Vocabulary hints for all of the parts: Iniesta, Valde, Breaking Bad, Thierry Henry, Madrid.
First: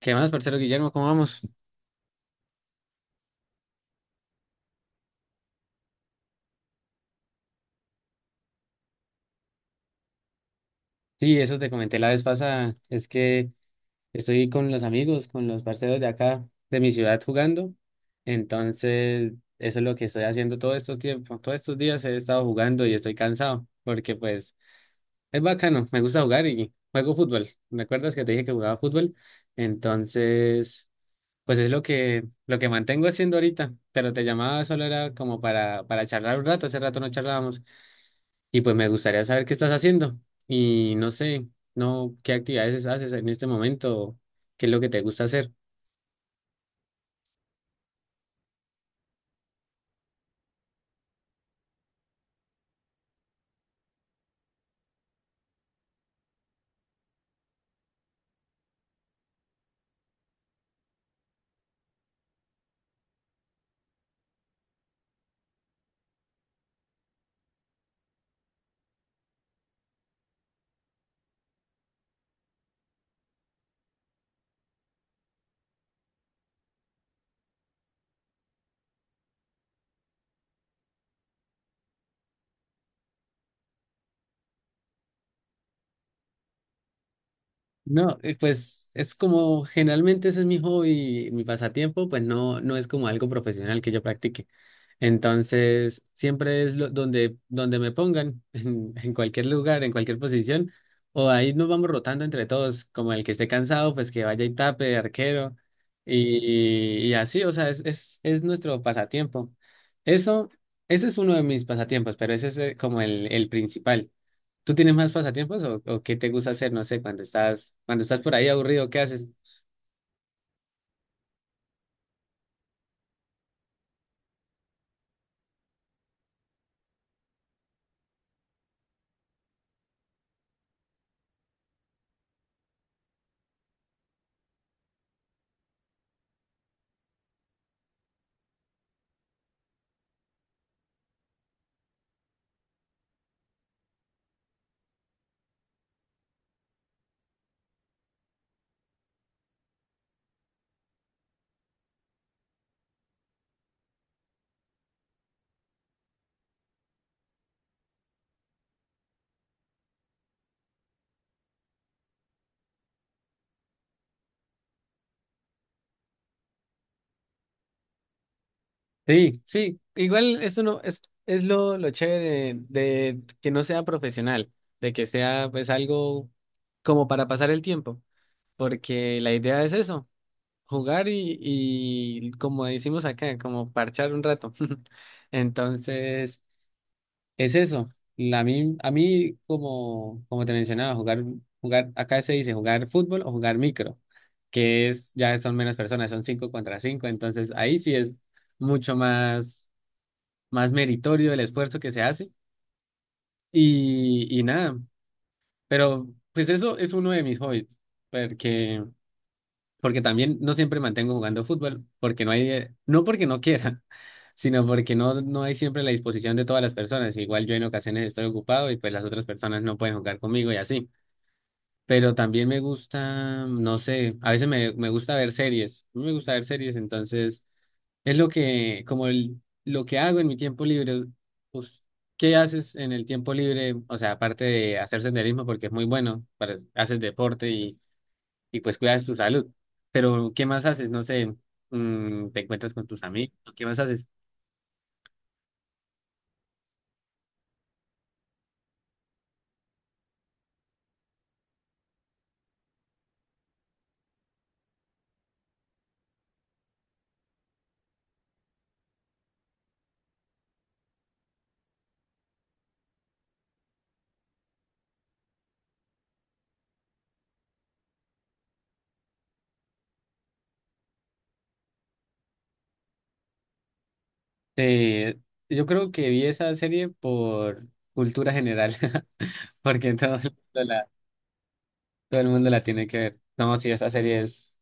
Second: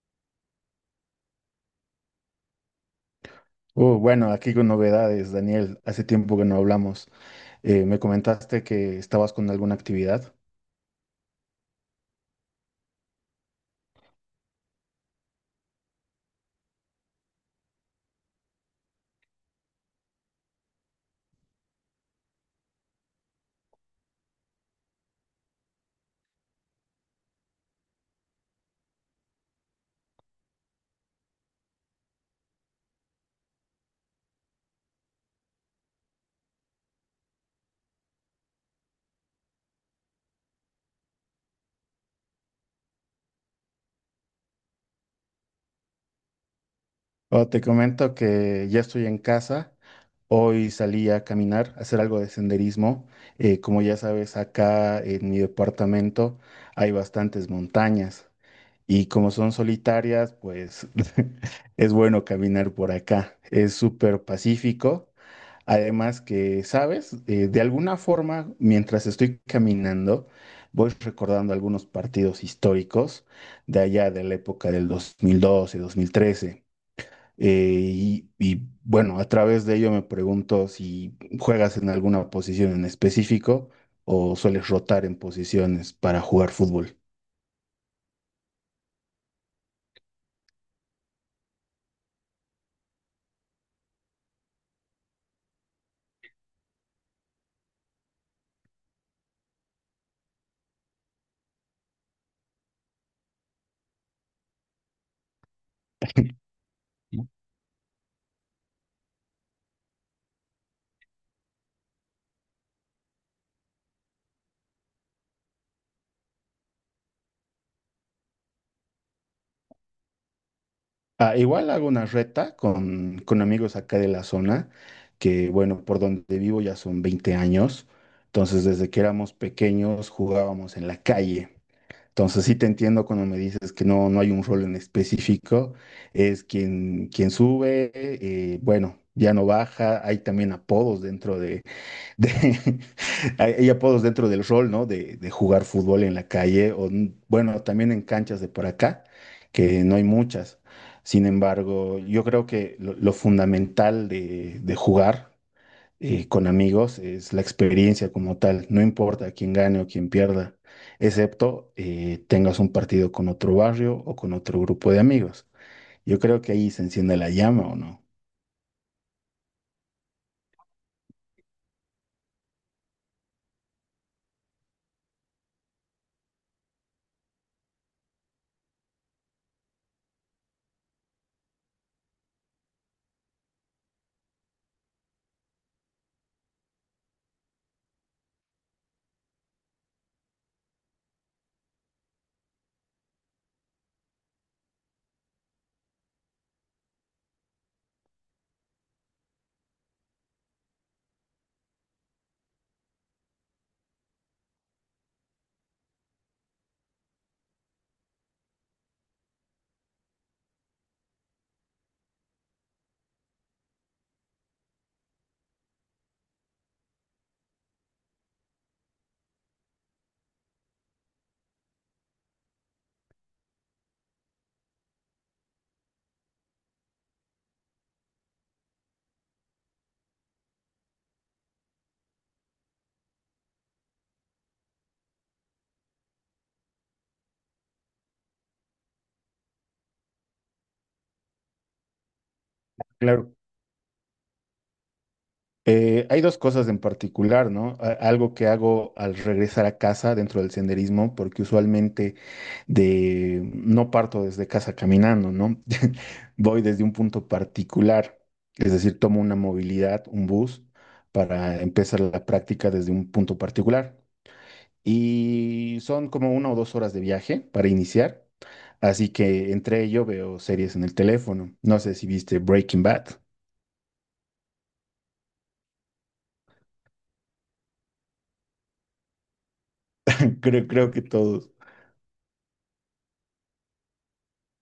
¿Qué más, parcero Guillermo? ¿Cómo vamos? Bueno, aquí con novedades, Daniel. Hace tiempo que no hablamos. Me comentaste que estabas con alguna actividad. Sí, eso te comenté la vez pasada. Es que estoy con los amigos, con los parceros de acá, de mi ciudad jugando. Entonces, eso es lo que estoy haciendo todo estos tiempos. Todos estos días he estado jugando y estoy cansado porque pues es bacano, me gusta jugar y juego fútbol. ¿Me acuerdas que te dije que jugaba fútbol? Entonces, pues es lo que mantengo haciendo ahorita, pero te llamaba solo era como para charlar un rato, hace rato no charlábamos. Y pues me gustaría saber qué estás haciendo y no sé, no, qué actividades haces en este momento, qué es lo que te gusta hacer. Oh, te comento que ya estoy en casa. Hoy salí a caminar, a hacer algo de senderismo. Como ya sabes, acá en mi departamento hay bastantes montañas. Y como son solitarias, pues es bueno caminar por acá. Es súper pacífico. Además que, ¿sabes? De alguna forma, mientras estoy caminando, voy recordando algunos partidos históricos de allá de la época del 2012, 2013. Y bueno, a través de ello me pregunto si juegas en alguna posición en específico o sueles rotar en posiciones para jugar fútbol. No, pues es como generalmente ese es mi hobby, mi pasatiempo, pues no, no es como algo profesional que yo practique. Entonces, siempre es donde me pongan, en cualquier lugar, en cualquier posición, o ahí nos vamos rotando entre todos, como el que esté cansado, pues que vaya y tape de arquero, y así, o sea, es nuestro pasatiempo. Eso, ese es uno de mis pasatiempos, pero ese es como el principal. ¿Tú tienes más pasatiempos o qué te gusta hacer? No sé, cuando estás por ahí aburrido, ¿qué haces? Ah, igual hago una reta con amigos acá de la zona, que bueno, por donde vivo ya son 20 años, entonces desde que éramos pequeños jugábamos en la calle. Entonces sí te entiendo cuando me dices que no, no hay un rol en específico, es quien sube, bueno, ya no baja, hay también apodos de- hay hay apodos dentro del rol, ¿no? De jugar fútbol en la calle o, bueno, también en canchas de por acá, que no hay muchas. Sin embargo, yo creo que lo fundamental de jugar con amigos es la experiencia como tal. No importa quién gane o quién pierda, excepto tengas un partido con otro barrio o con otro grupo de amigos. Yo creo que ahí se enciende la llama, ¿o no? Sí, sí, igual esto no es, es lo chévere de que no sea profesional, de que sea pues algo como para pasar el tiempo, porque la idea es eso, jugar y como decimos acá, como parchar un rato. Entonces, es eso. La mí a mí, como te mencionaba, jugar, acá se dice jugar fútbol o jugar micro, que es, ya son menos personas, son cinco contra cinco, entonces ahí sí es mucho más meritorio el esfuerzo que se hace y nada, pero pues eso es uno de mis hobbies, porque porque también no siempre mantengo jugando fútbol, porque no hay, no porque no quiera, sino porque no hay siempre la disposición de todas las personas. Igual yo en ocasiones estoy ocupado y pues las otras personas no pueden jugar conmigo y así. Pero también me gusta, no sé, a veces me gusta ver series, me gusta ver series, entonces es lo que hago en mi tiempo libre, pues, ¿qué haces en el tiempo libre? O sea, aparte de hacer senderismo, porque es muy bueno, para, haces deporte y pues cuidas tu salud. Pero, ¿qué más haces? No sé, te encuentras con tus Claro. amigos, ¿qué más haces? Hay dos cosas en particular, ¿no? Algo que hago al regresar a casa dentro del senderismo, porque usualmente de no parto desde casa caminando, ¿no? Voy desde un punto particular, es decir, tomo una movilidad, un bus, para empezar la práctica desde un punto particular. Y son como una o dos horas de viaje para iniciar, así que entre ello veo series en el teléfono. No sé si viste Breaking Bad, Eh, yo creo que vi esa serie por cultura general, porque creo, la, creo que todos todo el mundo la tiene que ver. No, sí, esa serie es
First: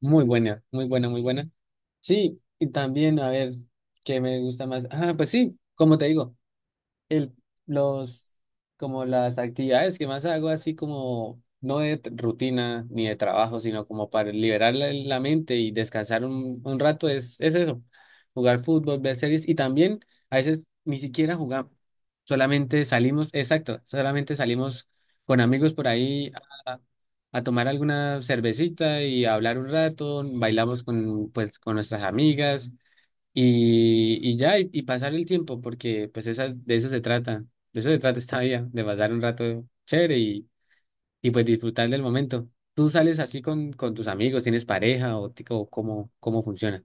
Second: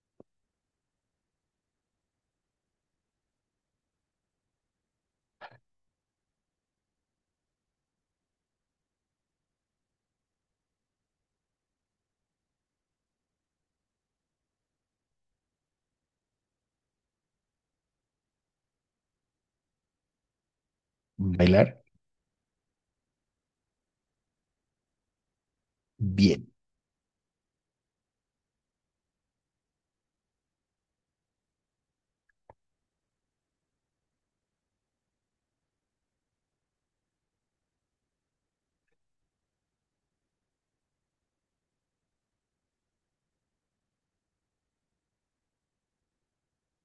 muy buena, muy buena, muy buena. Sí, y también, a ver, ¿qué me gusta más? Ah, pues sí, como te digo. el, los, como las actividades que más hago, así como no de rutina ni de trabajo, sino como para liberar la mente y descansar un rato, es eso, jugar fútbol, ver series y también a veces ni siquiera jugamos, bailar. solamente salimos, exacto, solamente salimos con amigos por ahí Bien. a, a tomar alguna cervecita y a hablar un rato, bailamos con nuestras amigas y ya, y pasar el tiempo, porque pues de eso se trata esta vida, de pasar un rato chévere y pues disfrutar del momento. ¿Tú sales así con tus amigos, tienes pareja o cómo funciona?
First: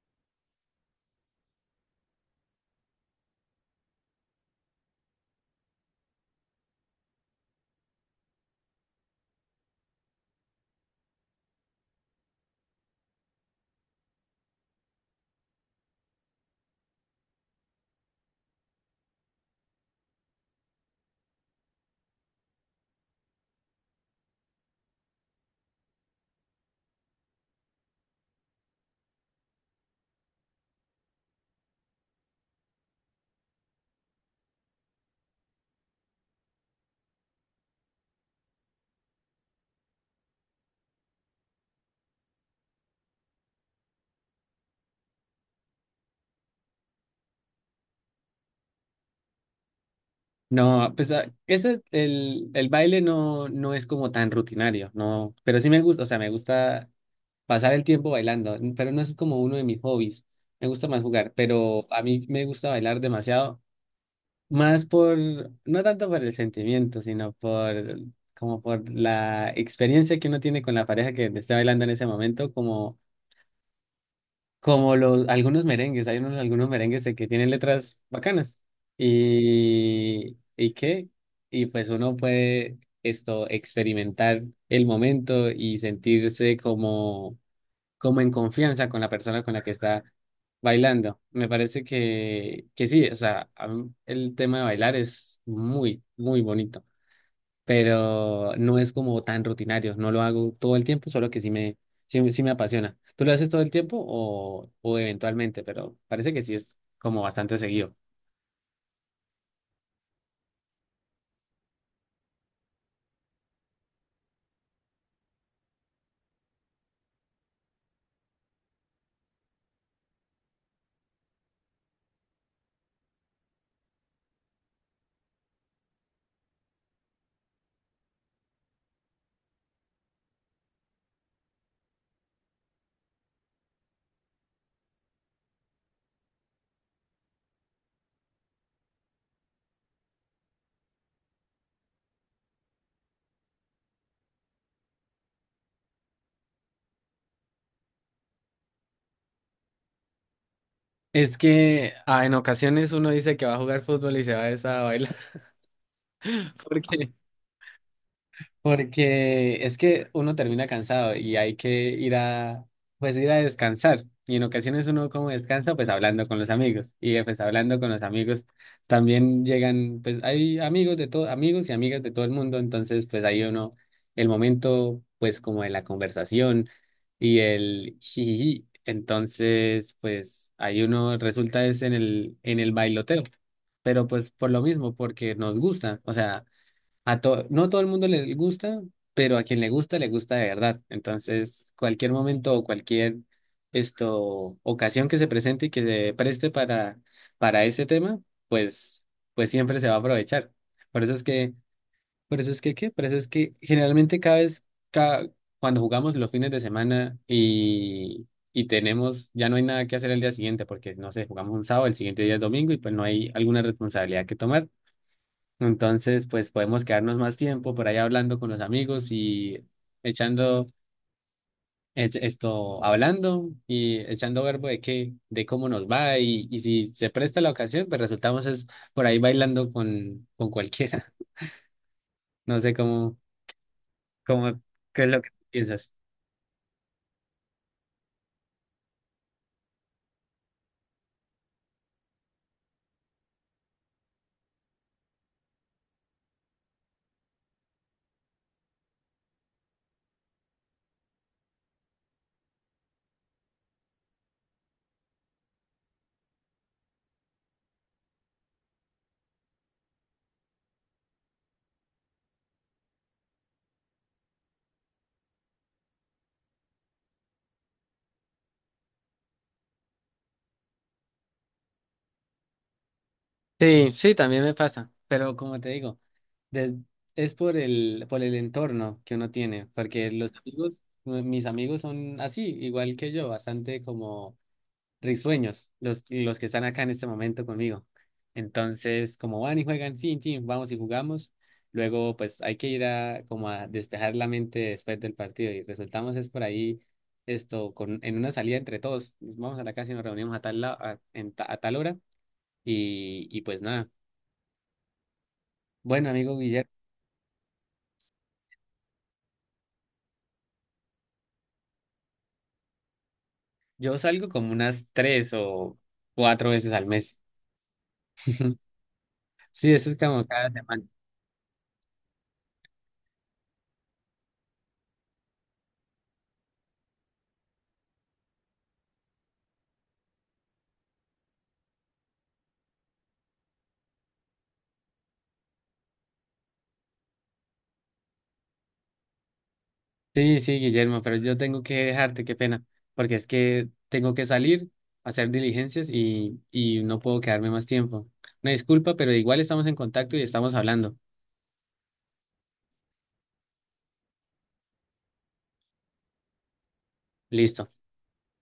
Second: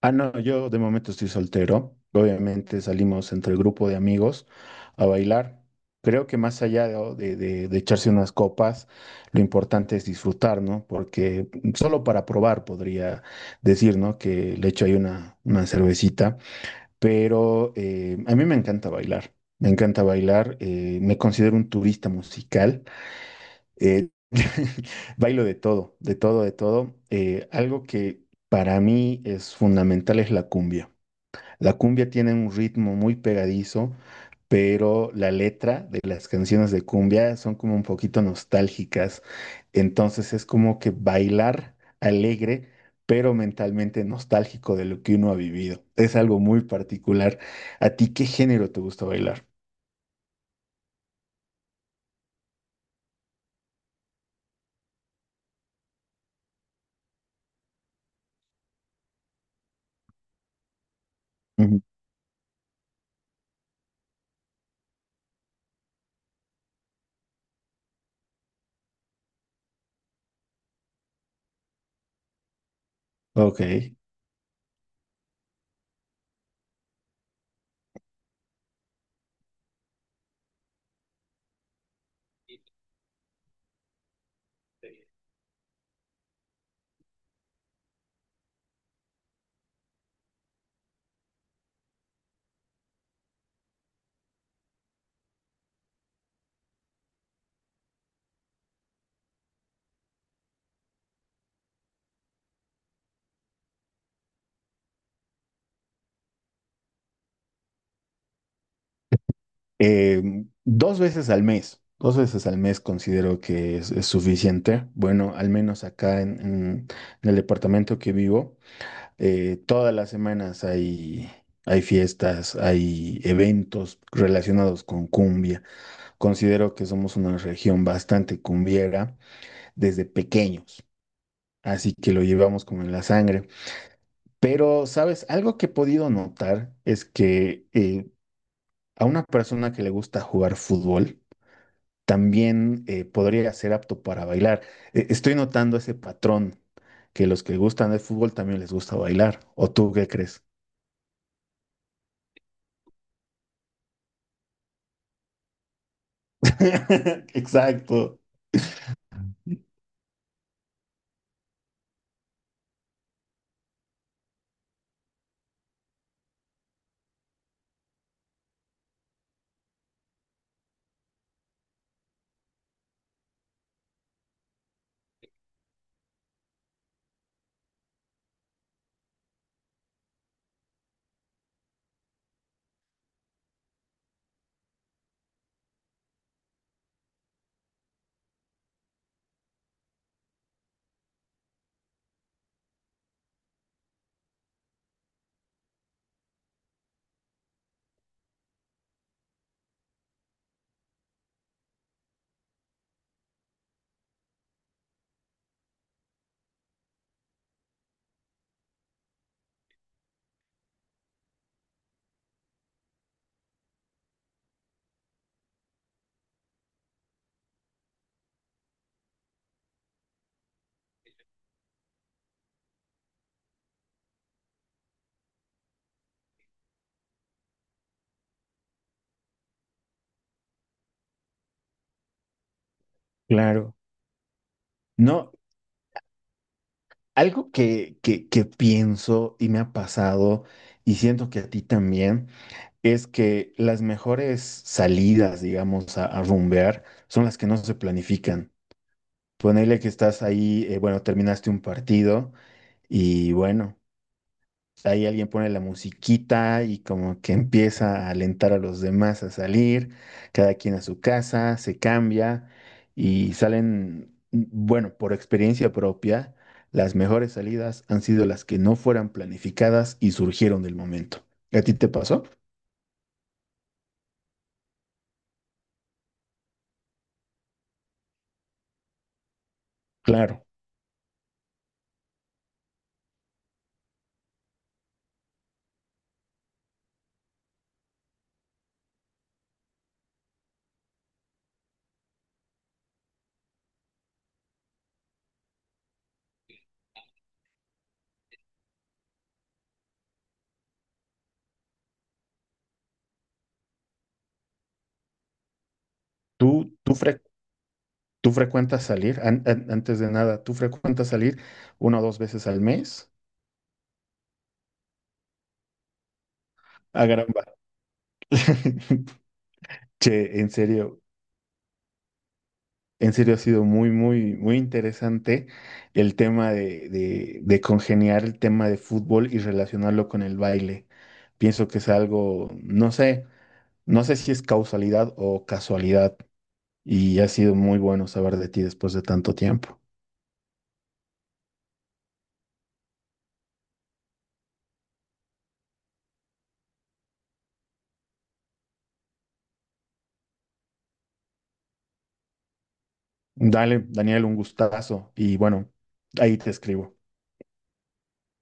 Ah, no, yo de momento estoy soltero. Obviamente salimos entre el grupo de amigos a bailar. Creo que más allá de echarse unas copas, lo importante es disfrutar, ¿no? Porque solo para probar podría decir, ¿no? Que le echo ahí una cervecita. Pero a mí me encanta bailar. Me encanta bailar. Me considero un turista musical. Eh, bailo de todo, de todo, de todo. Algo que para mí es fundamental es la cumbia. La cumbia tiene un ritmo muy pegadizo, pero la letra de las canciones de cumbia son como un poquito nostálgicas. Entonces es como que bailar alegre, pero mentalmente nostálgico de lo que uno ha vivido. Es algo muy particular. ¿A ti qué género te gusta bailar? No, pues el baile no es como tan rutinario, no, pero sí me gusta, o sea, me gusta pasar el tiempo bailando, pero no es como uno de mis hobbies, me gusta más jugar, Ujú. pero a mí me gusta bailar demasiado. Más por, no tanto por el sentimiento, sino por, como por la experiencia que uno tiene con la pareja que te está bailando en ese momento, como, Ok. como algunos merengues, hay algunos merengues de que tienen letras bacanas. ¿Y qué? Y pues uno puede experimentar el momento y sentirse como en confianza con la persona con la que está bailando. Me parece que sí, o sea, a mí el tema de bailar es muy, muy bonito, pero no es como tan rutinario, no lo hago todo el tiempo, solo que sí, sí me apasiona. ¿Tú lo haces todo el tiempo o eventualmente? Pero parece que sí es como bastante seguido. Dos veces al mes, dos veces al mes considero que es suficiente. Bueno, al menos acá en el departamento que vivo, todas las semanas hay, hay fiestas, hay eventos relacionados con cumbia. Considero que somos una región bastante cumbiera desde pequeños. Así que lo llevamos como en la sangre. Pero, ¿sabes? Algo que he podido notar es que a una persona que le gusta jugar fútbol, también podría ser apto para bailar. Estoy notando ese patrón, que los que gustan del fútbol también les gusta bailar. ¿O tú qué crees? Es que en ocasiones uno dice que va a jugar fútbol y se va a bailar, porque Exacto. Porque es que uno termina cansado y hay que ir pues ir a descansar. Y en ocasiones uno como descansa, pues hablando con los amigos. Y pues hablando con los amigos también llegan, pues hay amigos de todo, amigos y amigas de todo el mundo. Entonces, pues ahí uno, el momento, pues como de la conversación y el jijiji. Entonces, pues ahí uno resulta es en el bailoteo. Pero pues por lo mismo, porque nos gusta. O sea. No todo el mundo le gusta, pero a quien le gusta de verdad. Entonces, cualquier momento o cualquier ocasión que se presente y que se preste para ese tema, pues, pues siempre se va a aprovechar. Por eso es que, por eso es que, ¿qué? Por eso es que generalmente ca- cuando jugamos los fines de semana y tenemos, ya no hay nada que hacer el día siguiente, porque no sé, jugamos un sábado, el siguiente día es domingo y pues no hay alguna responsabilidad que tomar. Entonces, pues podemos quedarnos más tiempo por ahí hablando con los amigos y echando hablando y echando verbo de cómo nos va y si se presta la ocasión, pues resultamos es por ahí bailando con cualquiera. No sé Claro. cómo, qué es lo que No, piensas. algo que pienso y me ha pasado, y siento que a ti también, es que las mejores salidas, digamos, a rumbear son las que no se planifican. Ponele que estás ahí, bueno, terminaste un partido y bueno. Ahí alguien pone la musiquita y como que empieza a alentar a los demás a salir, cada quien a su casa, se cambia y salen, bueno, por experiencia propia, las mejores salidas han sido las que no fueran planificadas y surgieron del momento. ¿A ti te pasó? Sí, sí, también me pasa, pero como te digo, des- es por el entorno que uno tiene, porque los Claro. amigos, mis amigos son así, igual que yo, bastante como risueños, los que están acá en este momento conmigo. Entonces, como van y juegan, sí, sí, vamos y jugamos. Luego, pues hay que ir a como a despejar la mente después del partido y resultamos es por ahí esto con en una salida entre todos. Vamos a la casa y nos reunimos a tal la- a, en ta- a tal hora y pues nada. Bueno, amigo Guillermo, ¿Tú, tú, fre- Tú frecuentas salir? Antes de nada, ¿tú frecuentas salir una o dos veces al mes? yo salgo como unas tres o cuatro veces al A mes. caramba. Sí, eso es como Che, cada en semana. serio. En serio, ha sido muy, muy, muy interesante el tema de congeniar el tema de fútbol y relacionarlo con el baile. Pienso que es algo, no sé, no sé si es causalidad o casualidad. Y ha sido muy bueno saber de ti después de tanto tiempo. Sí, sí, Guillermo, pero yo tengo que dejarte, qué pena, porque es que tengo que salir a hacer diligencias y no puedo quedarme más tiempo. Una disculpa, pero igual estamos en contacto y estamos hablando. Dale, Daniel, un gustazo. Y bueno, ahí te escribo. Listo.